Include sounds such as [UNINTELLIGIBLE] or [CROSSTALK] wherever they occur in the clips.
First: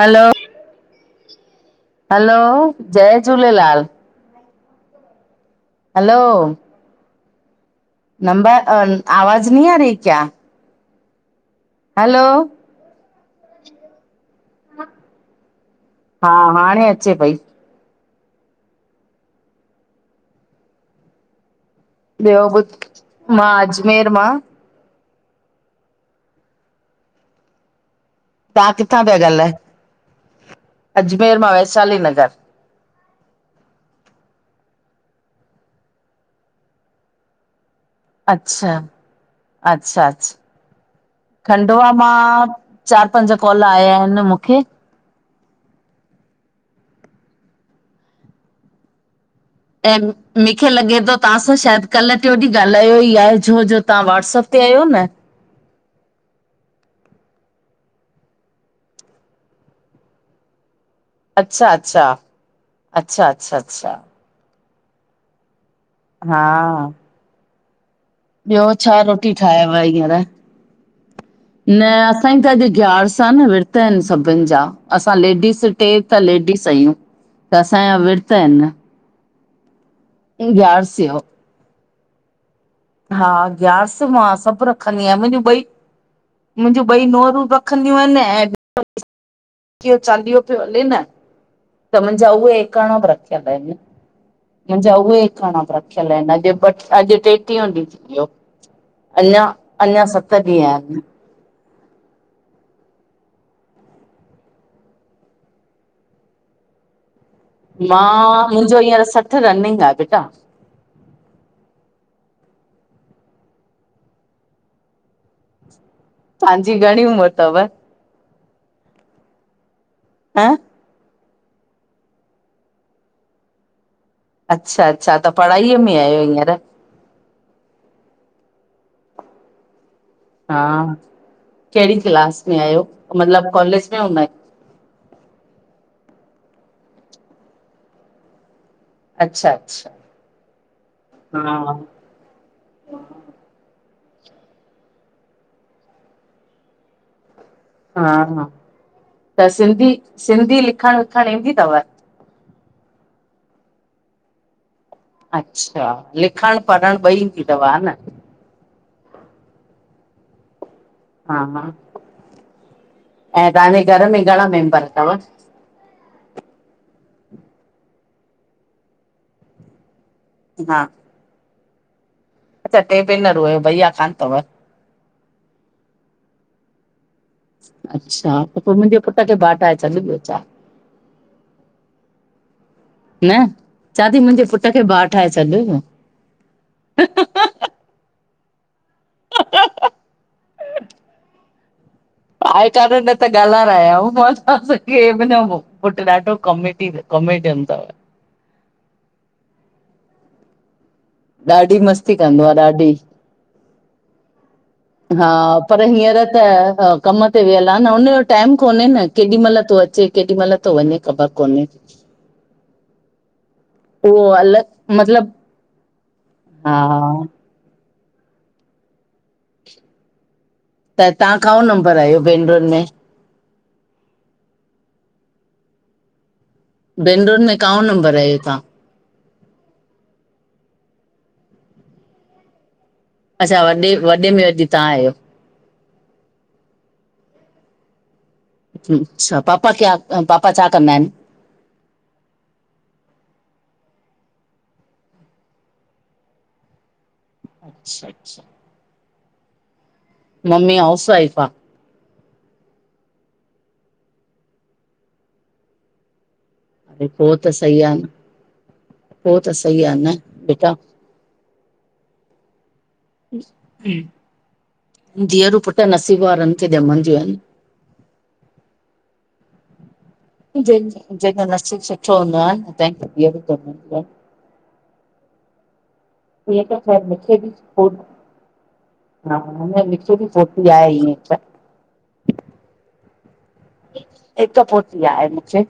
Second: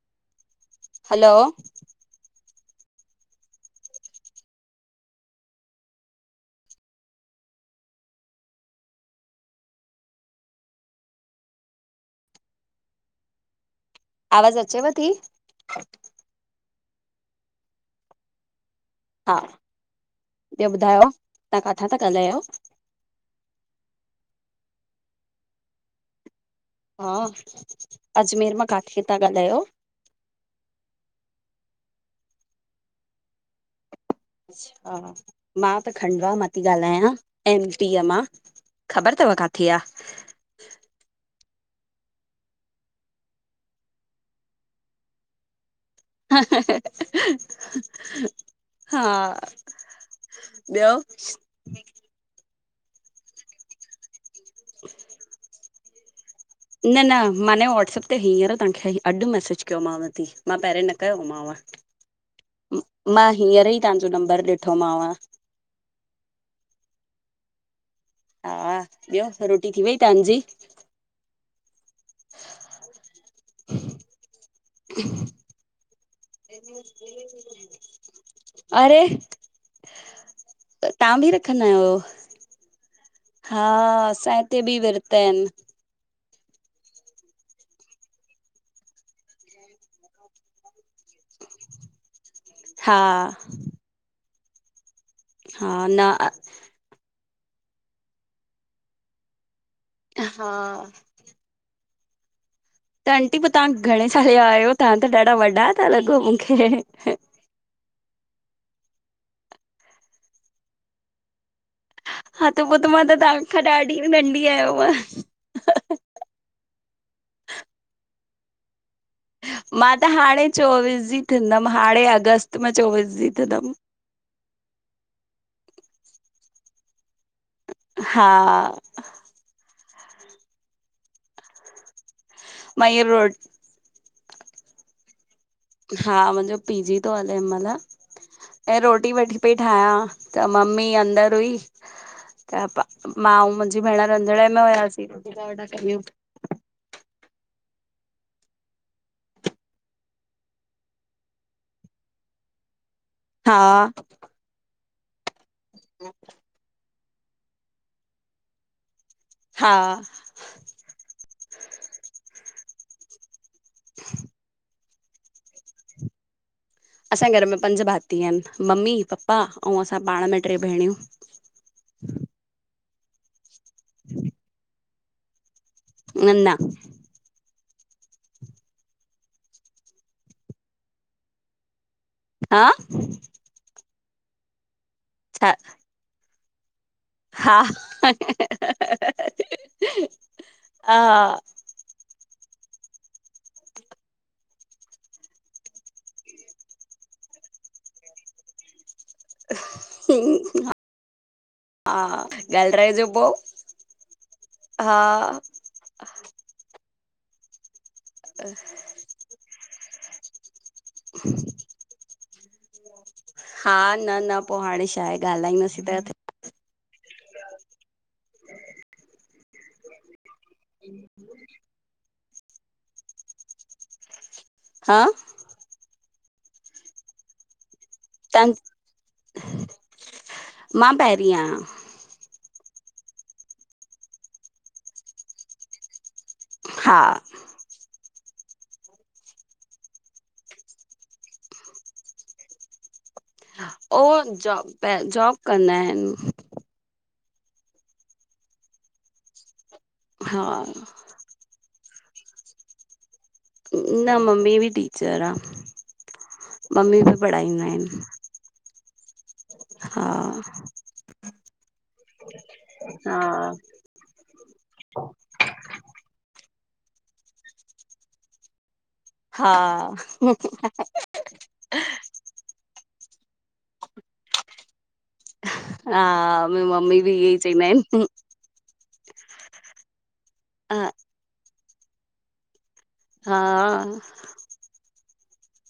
हलो। Hello. Hello, जय Jhulelal. Hello. Number, आवाज नइ आ री क्या? हलो। आवाज़ अचेव धी? हा, हाणे अचे पई। हा, ॿियो ॿुधायो? तां काथा तां ॻाल्हायो ॿियो बुधायो? मां अजमेर मां। हा, अजमेर मां तव्हां किथां काथे पिया था ॻाल्हायो? अजमेर मां वैशाली नगर। अच्छा, मां त खंडवा मां थी ॻाल्हायां। एम पीअ मां, अच्छा ख़बर थव काथे आ? अच्छा अच्छा खंडवा मां चार पंज कॉल आया आहिन मूंखे। हा। ऐं मूंखे ॿियो? लॻे थो तहां सां शायद कल्ह टियो ॾींहुं ॻाल्हायो ई आहे छो जो तव्हां वाट्सअप ते आयो न? न न मां ने व्हाट्सअप ते हींअर तांखे अॼु मैसेज कयोमांव थी। मां पहिरं न कयोमांव, अच्छा अच्छा मां अच्छा अच्छा हींअर ई अच्छा तव्हांजो नंबर ॾिठोमांव। हा। हा ॿियो छा ॿियो रोटी ठाहियव थी वई हींअर? तव्हांजी? न असांजी त अॼु ग्यारस आ न विर्त आहिन सभिन जा, असां लेडीस टे त लेडीस आहियूं, त असांजा विर्त आहिनि अरे! ग्यारस यो। रखदा आयो? हा ग्यारस मां असां हिते सब बि रखंदी विरता आयां, मुंहिंजूं आहिनि। ॿई मुंहिंजूं ॿई नुअरूं रखंदियूं आहिन ऐं चालीहो पयो हले न त मुंहिंजा उहे एकाणा बि हा, रखियल आहिन, मुंहिंजा उहे एकाणा बि हा न रखियल आहिन, अॼु अॼु टेटीहो ॾींहं थी वियो, अंञा अंञा सत हा ॾींहं आहिन। त आंटी पो तव्हां घणे साल जा आहियो? तव्हां त ॾाढा वॾा ता लॻो मुखे मां मुंजो हींअर सठि रनिंग आ बेटा। हा त पो त मां त तव्हांखां ॾाढी नंढी आयंव। तव्हांजी घणी उमिर थव? मां त हाणे ह चोवीस जी थींदम हाणे अगस्त मां चोविस जी थींदम। अच्छा-अच्छा त पढ़ाईअ में आहियो हींअर? हा हा, केड़ी क्लास में आहियो? मां इअ रोट मतलब कॉलेज में हूंदा आहिन हा, मुंजो पी-जी थो हले हिन मल। ऐं रोटी वेठी अच्छा पई अच्छा ठाहियां, त मम्मी अंदर हुई। हा त प मां अऊं मुंजी भेण रंधिणे में हुयासीं, रोटी ता वेठा कयूं। हा, हा! त सिंधी-सिंधी लिखणु विखणु ईंदी तव्? हा अच्छा, लिखणु पढ़णु ॿई ईंदी तव् हा न? हा। हा हा, ऐं तव्हांजे घर में घणा मेंबर तव्? असांजे घर में पंज भाती आहिन, मम्मी पपा अऊ असां पाण में ट्रे हा भेणियूं। अच्छा, ट्रे भेनर हुओ, भईया कान्ह तव्। न-न अच्छा, त पो मुंजे पुट खे बाटाए छॾ ॿियो छा हा! न चहां थी, मुंजे पुट खे भाऊ ठाहे छॾि हा-हा [INAUDIBLE] आहे कान, न त ॻाल्हारायमांस त केर बि न हो। पुत्र ॾाढो कॉमेडी, कॉमेडियन तव्। [UNINTELLIGIBLE] ॾाढी मस्ती कंदो आ, ॾाढी! ब हा, पर हींअर त कम ते वियल आ न हुन जो टाइम कोन्हे न। केॾी मल तो अचे, केॾी मल तो वञे, ख़बर कोन्हे। हा न उहो न पो, हाणे अलॻि छा आहे? मतिलब ॻाल्हाईंदासीं त! हा त तव्हां काओं नंबर आयो बेनुरुन में? हा! भेनूरून में काओ नंबर? त आहियो तव्हां मां पहिरीं आहियां। अच्छा, वॾे वॾे में वॾी तव्हां आहियो। हा। अच्छा, पापा क्या- पापा छा कंदा आहिनि? ओ जॉब प जॉब कंदा आहिनि। अचछा - अच्छ हा मम्मी हाउसवाइफ आ? न, मम्मी बि टीचर आ, मम्मी अरे बि पोइ त पढ़ाईंदा सही आहे आहिनि। न पो त सही आ न, हा बेटा? हा। धीअरू पुट नसीब वारन खे ॼमंदियूं आहिनि। हा छो [UNINTELLIGIBLE] हा मुंहिंजी हीअं त शै मम्मी इहे ई मूंखे बि चईंदा आहिनि सपोट [UNINTELLIGIBLE] हा, आ न मूंखे बि पोट्री हा आहे, ईअं त। हा हिक पोट्री आहे मुखे,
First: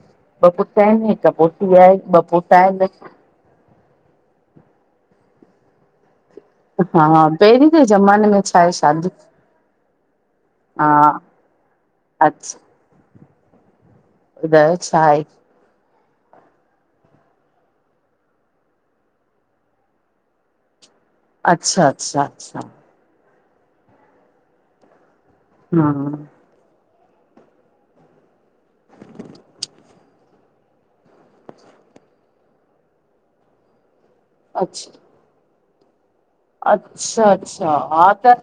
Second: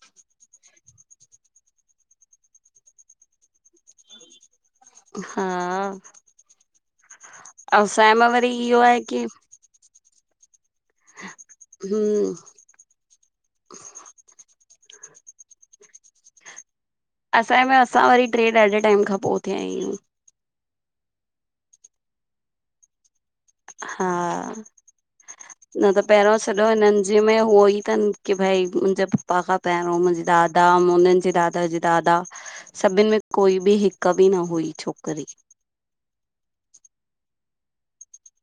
ॿ पुट आहिन। हिक पोट्री आहे, ॿ पोटा आहिन। हा। हा पहिरीं त असांजे ज़माने में वरी छा आहे इहो शादी, की हा हम। ॿुढाए छा हे? असांॼे में असां वरी ट्रे ॾाढे टाइम खां पो थया आहियूं। अच्छा-अच्छा-अच्छा हा न हा त पहिरों श् तॾहु हिनन जे में हुवोई तन की भई मुंजे पपा खां पहिरों मुंहिंजे दादा उनन जे दादा। दादा सभिन में कोई ॿि हिक ॿि न हुई छोकरी। अच्छा-अच्छा हा त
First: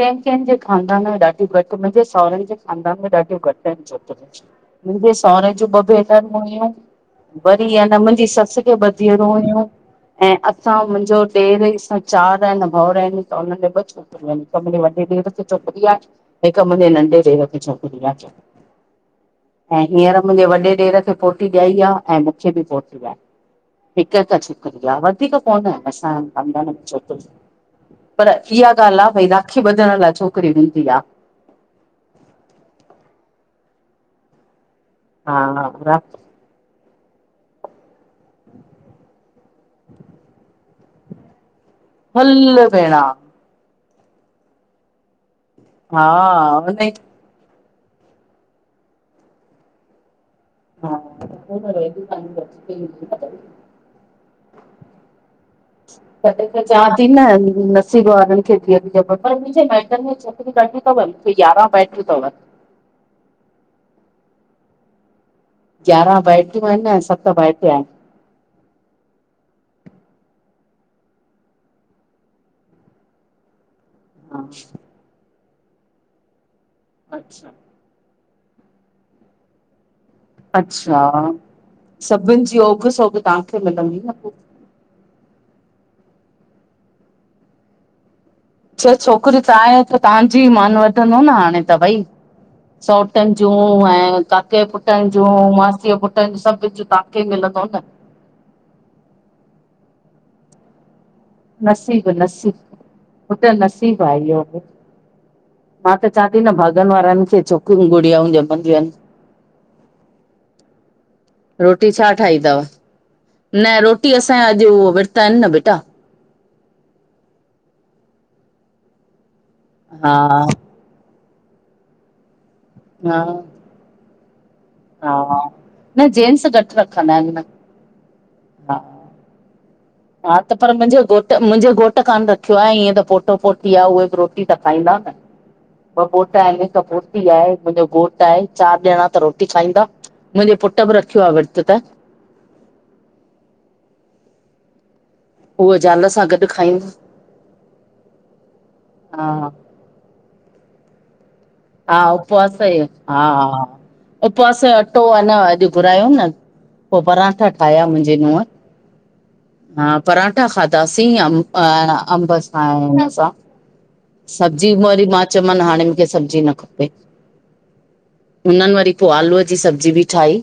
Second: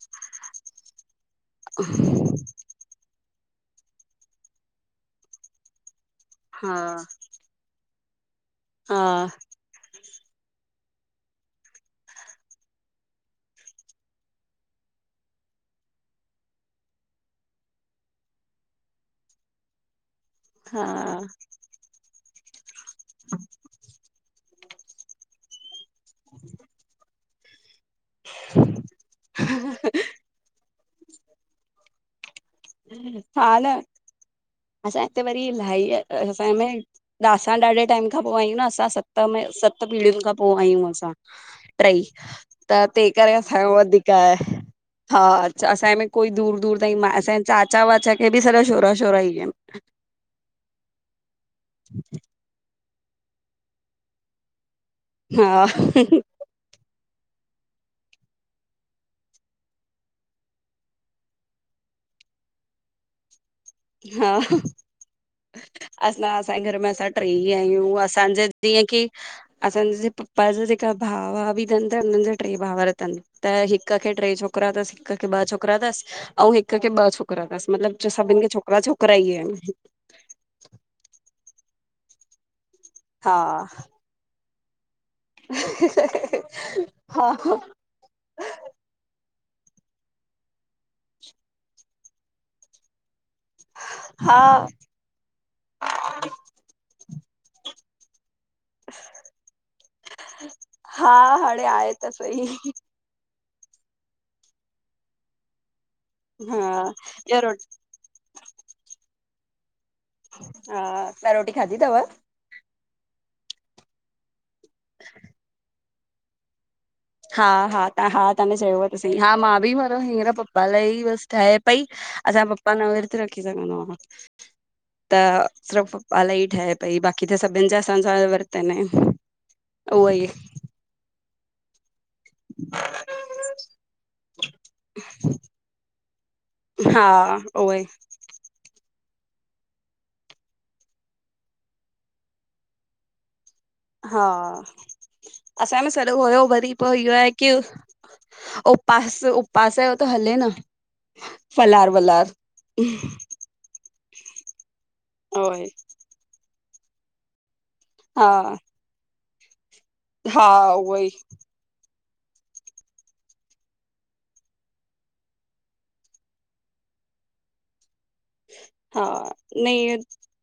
कहि कहिंजे खानदान में ॾाढ घट मुंहिंजे सावरन जे ख़ानदान में ॾाढियूं घट आहिन छोकरियूं मुंजे सावरे जूं ॿ भेन रन हुयूं, हा वरी य न मुंजी सस खे ॿ हा धिरूं हुयूं। ऐं असां मुंजो ॾेर इ साई चार आहिन भावर आहिन त हुन में ॿ छोकिरूंयू आहिन हिक मुंजे वॾे ॾेर खे छोकरी आ हिक मुंजे नंढे ॾेर खे छोकरी आ। [INAUDIBLE] ऐं हींअर मुंजे वॾे हा ॾेर खे पोट्री ॾायी आ ऐं मुखे बि पो हिक-हिक छोकरी आ वधीक कोन्ह असां जे खांदान में छोकरियू। पर इहा ॻाल्ह आ भई राखी ॿधण लाइ छोकरी हूंदी आ। हा न असां हिते वरी इल्हाई आ हा असांजे में ॾ असां ॾाढे टाइम पो आहियूं न असां सत में सत पीढ़ियुन खां पो आहियूं असां। टृई हल त भेण तेह करे असांजो वधीक आए हा असांजे हा में कोई दूर-दूर हुन ताईं मा असांजे चाचा वाचा खे बि सॼा छोरा छोरा हिन। [UNINTELLIGIBLE] हा व [UNINTELLIGIBLE] हा अ [UNINTELLIGIBLE] त चां ती न नसीब वारन खे धीअरू ॼमंदियू पर‌ मुजे माइटनि में छोकरियूं ॾाढियु। अथव मुखे यारहां बैटरियूं तव। हा यारहं असां, भाइटियूं असांजे घर आहिनि में ऐं असां त्रे सत ही भाइटिया आहियूं असांजे जीअं की असांजे पप्पा जा जेका भाउ वाउ बि तन त हुनन जा ट्रे भावर तन त हि हिक खे ट्रे आहिनि छोकरा तस, हिक खे ॿ छोकिरा, तस अऊं हिक खे ॿ छोकरा अच्छा तस, मतलब जो सभिन खे छोक ॿ छोकिराई इन। अच्छा सभिन जी ओघ सोघ हा तहांखे मिलंदी न पो। हा छह छोकिरयूं तहां हिते तव्हांजी मन वधंदो न हाणे त भाई। सौट्रनि जूं ऐं काके ये हा पुट्रनि जूं पो मासीअ पुट्रन जो सभनी खे तव्हांखे ही मिलंदो न। हा हाणे आहे त सईं। हो त नसीबु आहे इहियो बि मां त चवां ती न हा भाॻनि वारनि ॿियो खे रोटी छोकिरियूं गुड़ियाउं ॼमंदियू आहिन। हा तव्हां खाधी रोटी अथव? छा ठाईदव? न रोटी असांया अॼु ओ विर्त आहिनि न बेटा। हा हा त हा तव्हांने चयु त सही हा मां बि भर हा हींअर पप्पा लाइ ई बस ठाहे पई असांजो पप्पा न विर्त हा रखी सघंदो आ। त हा सिर्फ़ न पप्पा लाइ जेंट्स ठहे घटि पई रखंदा बाक़ी आहिनि त न सभिनि जा असांजा विर्त हा। आहिन। उहो ई हा त पर मुंहिंजो घोट मुंहिंजो घोट त कान रखियो आ ईएं त पोट्रो, पोट्री आ उहे बि रोटी त खाईंदा न। ॿ पोट्रा आहिनि हिक हा पोट्री आ हिक उहो ई मुंहिंजो घोटु चार ॼणा त रोटी खाईंदा, मुंहिंजे पुट्र बि रखियो आ विर्तु त। हा उहो असांये में ज़ाल सॼो सां हुयो गॾु वरी खाईंदो पो इहो आहे कि ओ पास हा। उपवास यो त हले न। फलार हा वलार उपवास ई। हा उपवास जो अटो हेन उहोई अॼु घुरायो न। पो परांठा ठाहिया मुंहिंजे हा नुहं हा, हा परांठा उहोई खाधासीं या हा, अंब सा ऐं हुन सा। सब्जी बि वरी मां चयोमानि हाणे मूंखे सब्जी न खपे। हुननि वरी हा पो आलूअ जी सब्जी नही बि ठाही,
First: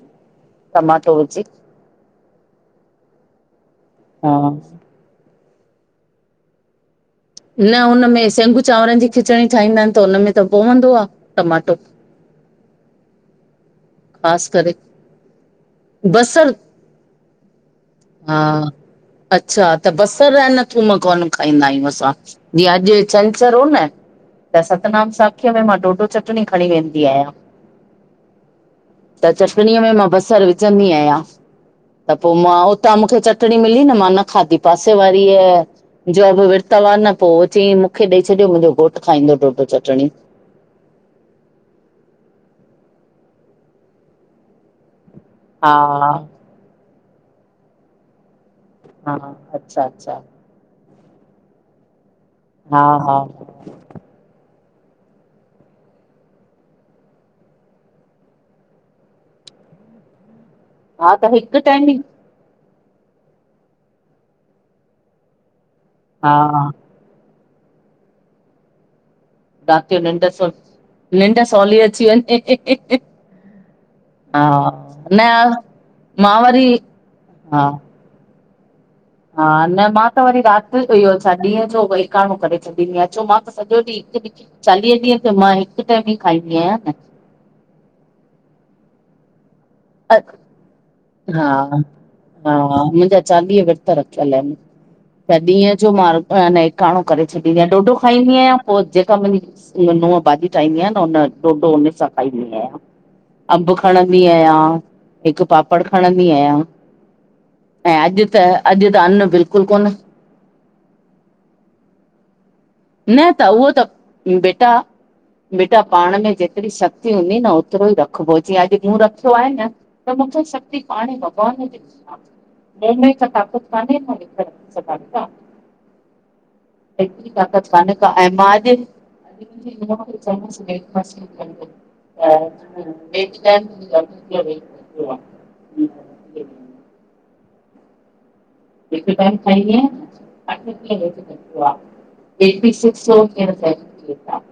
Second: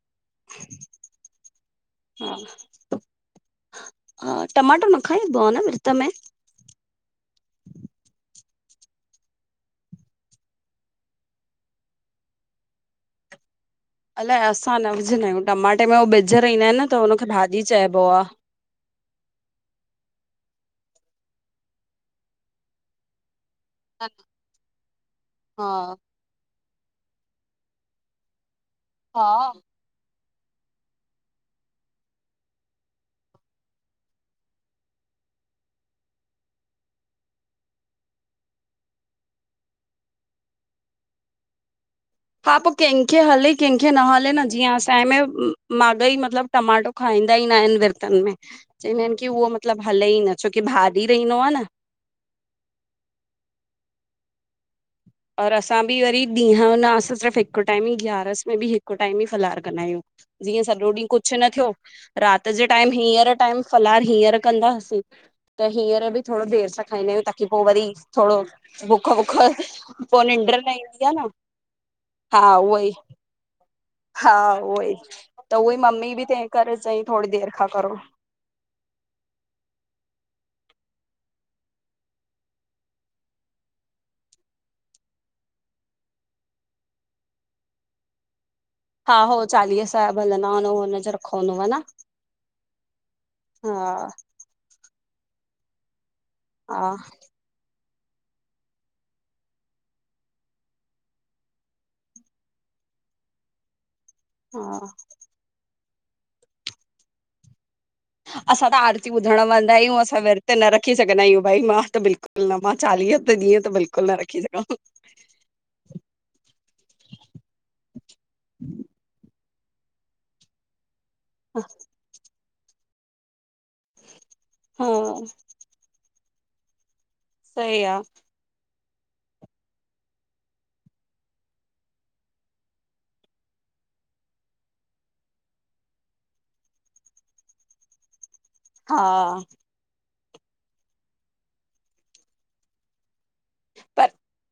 टमाटो विझी। हा हा, हा। टमाटर न खाईंबो आ न विरत में? न हुनमें, सेंंगू चांवरनि जी खिचड़ी ठाहींदा आहिनि त उन में त पवंदो आ, टमाटो। अलाए, ख़ासि करे असां न विझंदा आहियूं। टमाटे में उ बिज बसर रहिंदा आहिनि न त हुनखे भाॼी चइबो आ। हा अच्छा! त बसरु ऐं न थूम कोन खाईंदा आहियूं असां। जीअं अॼु छंछरु हो न त सतनाम साखीअ में मां हा डोडो-चटणी खणी वेंदी आहियां। त हा चटणीअ में मां बसरु विझंदी आहियां। त पो मां त मूंखे चटिणी मिली न मां न खाधी पासे वारीअ जो बि विर्त वा न, पो चई मूंखे ॾेई छॾियो मुंहिंजो घोटु खाईंदो डोडो चटिणी। हा पो कंहिंखे हले, कंहिंखे न हले न। जीअं असांजे में हा माॻई मतिलब टमाटो खाईंदा ही न आहिनि विर्तन में। चईंदा हा आहिनि की उहो अच्छा मतलबु हले ई अच्छा न छो की भाॼी रहिनो आ न। हा, हा। और असां बि वरी ॾींहं यो ना, असां सिर्फ़ु हिकु टाइम ई ग्यारस में बि हिकु टाइम ई फलार कंदा आहियूं। जीअं सॼो ॾींहुं हा त कुछ न हिकु थियो टाइम ई रात जे टाइम हींअर टाइम फलार हींअर कंदासीं त हींअर बि हा थोरो देरि सां खाईनदा आहियूं, ताकि पो वरी, थोड़ो भुख वुख राति जो पो निंड सु निंड्र न ईंदी आहे न। निंड सवली अची हा उहो ई। वञे हा उहो ही। न त उहो ही मम्मी बि मां ते वरी करे चई, थोड़ी देर हा खां करो। हा, न मां त वरी रात, इहो छा ॾींहं जो बि एकांणो करे छॾींदी आं, छो मां त सॼो ॾींहुं हिकु चालीह ॾींहुं त मां हिकु टाइम ही खाईंदी आहियां न। हा हो चालीह साहिब न हलन्दा आहिनि, हुन जो रखो हा हूंदव न। हा, मुंहिंजा चालीह विर्त हा रखियल आहिनि। त ॾींहं जो मां ह न हा एकांणो करे छॾींदी आहियां। डोडो खाईंदी आहियां, पोइ जेका मुंहिंजी मुंहिंजी नूंहं भाॼी ठाहींदी आए न उन डोडो उने सां खाईंदी आहियां। अंब खणंदी आहियां। हा हिकु पापड़ खणंदी आहियां। ऐं अॼु त, असां अॼु त आरती अन्न ॿुधण बिल्कुलु वेंदा कोन आहियूं असां विर्त त न रखी सघंदा आहियूं। भाई मां त बिल्कुलु न। मां चालीह त ॾींहं त बिल्कुलु न रखी सघां। बेटा बेटा, पाण में जेतिरी शक्ति हूंदी न होतिरो ई रखिबो। जीअं अॼु मूं रखियो आहे न त मूंखे शक्ति कान्हे का [UNINTELLIGIBLE] ताक़त काने न [UNINTELLIGIBLE] हा हेतिरी ताकत सही कान्हे आहे का ऐं मां अॼु [UNINTELLIGIBLE] आ [UNINTELLIGIBLE] हा [UNINTELLIGIBLE] पर [UNINTELLIGIBLE]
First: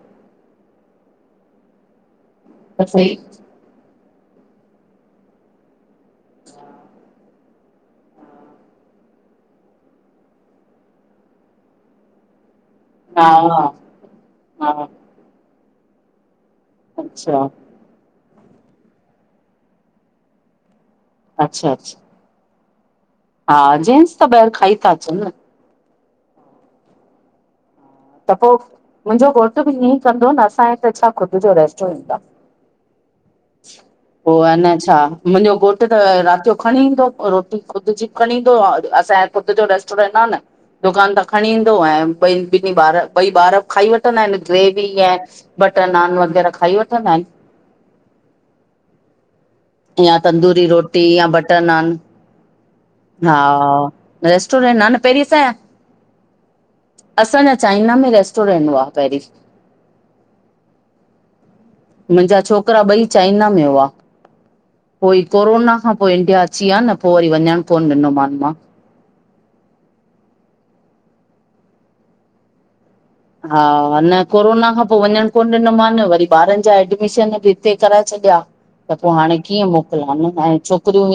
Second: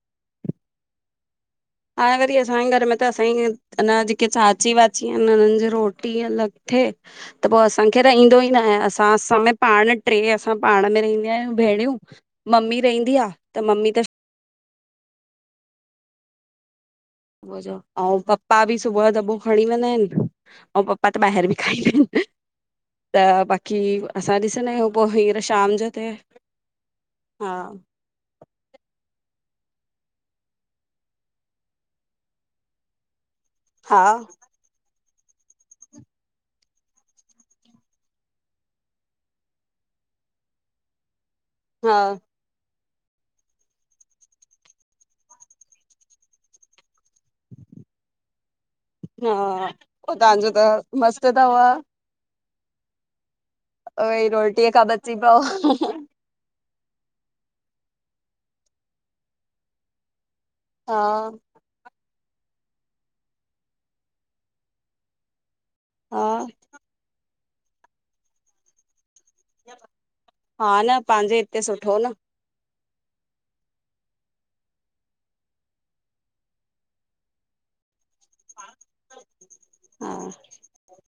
ऐं वरी असांजे घर तो में त सही असांजी, अञां जेके चाची वाची आहिनि हिननि जे रो टी अलग थे त पोइ असांखे ईंदो ई न आहे। असां असां में पाण ट्रे असां पाण में रहंदी आहियूं भेणियूं मम्मी रहंदी आ, त मम्मी त हा। अच्छा अऊं पप्पा बि सुबुह जो दॿो खणी वेंदा आहिनि अऊं पप्पा त ॿाहिर बि अच्छा खाई अच्छा लाइनि [UNINTELLIGIBLE] त हा बाक़ी जेंट्स त असां ॿाहिरि ॾिसंदा खाई था आहियूं पोइ अचनि न हींअर शाम जो त। हां त पोइ मुंहिंजो घोट बि हीअं चइदो न असांजे ते छा ख़ुदि जो रेस्टोरेन्ट आ। [INAUDIBLE] पो आ न छा मुंहिंजो घोटु त राति जो खणी ईंदो रोटी ख़ुदि जी बि खणी ईंदो आ, असां ख़ुदि जो रेस्टोरेंट आ न। दुकान तां खणी ईंदो हा ऐं ॿई ॿार ॿई ॿार बि खाई वठंदा आहिनि ग्रेवी ऐं बटर नान वग़ैरह खाई वठंदा आहिनि। हा पोइ यां तव्हांजो त तंदूरी रोटी यां मस्तु अथव बटर नान। हा रोटीअ रेस्टोरंट खां आ न बची पहरीं पओ असांया असांजा चाइना में रेस्टोरेंट हुआ पहिरीं। हा। मुंहिंजा छोकरा ॿई चाइना में हुआ। पोइ ही कोरोना खां पोइ हा इंडिया अची विया न पो वरी वञणु कोन ॾिनो मान मां। हा ह न पंहिंजे हिते सुठो न। हा न कोरोना खां पोइ वञणु कोन ॾिनो मान न, वरी ॿारनि जा एडमिशन बि कराए छॾिया त पोइ हाणे कीअं मोकल्या ह‌ हा न, हाणे ऐं छोकिरियूं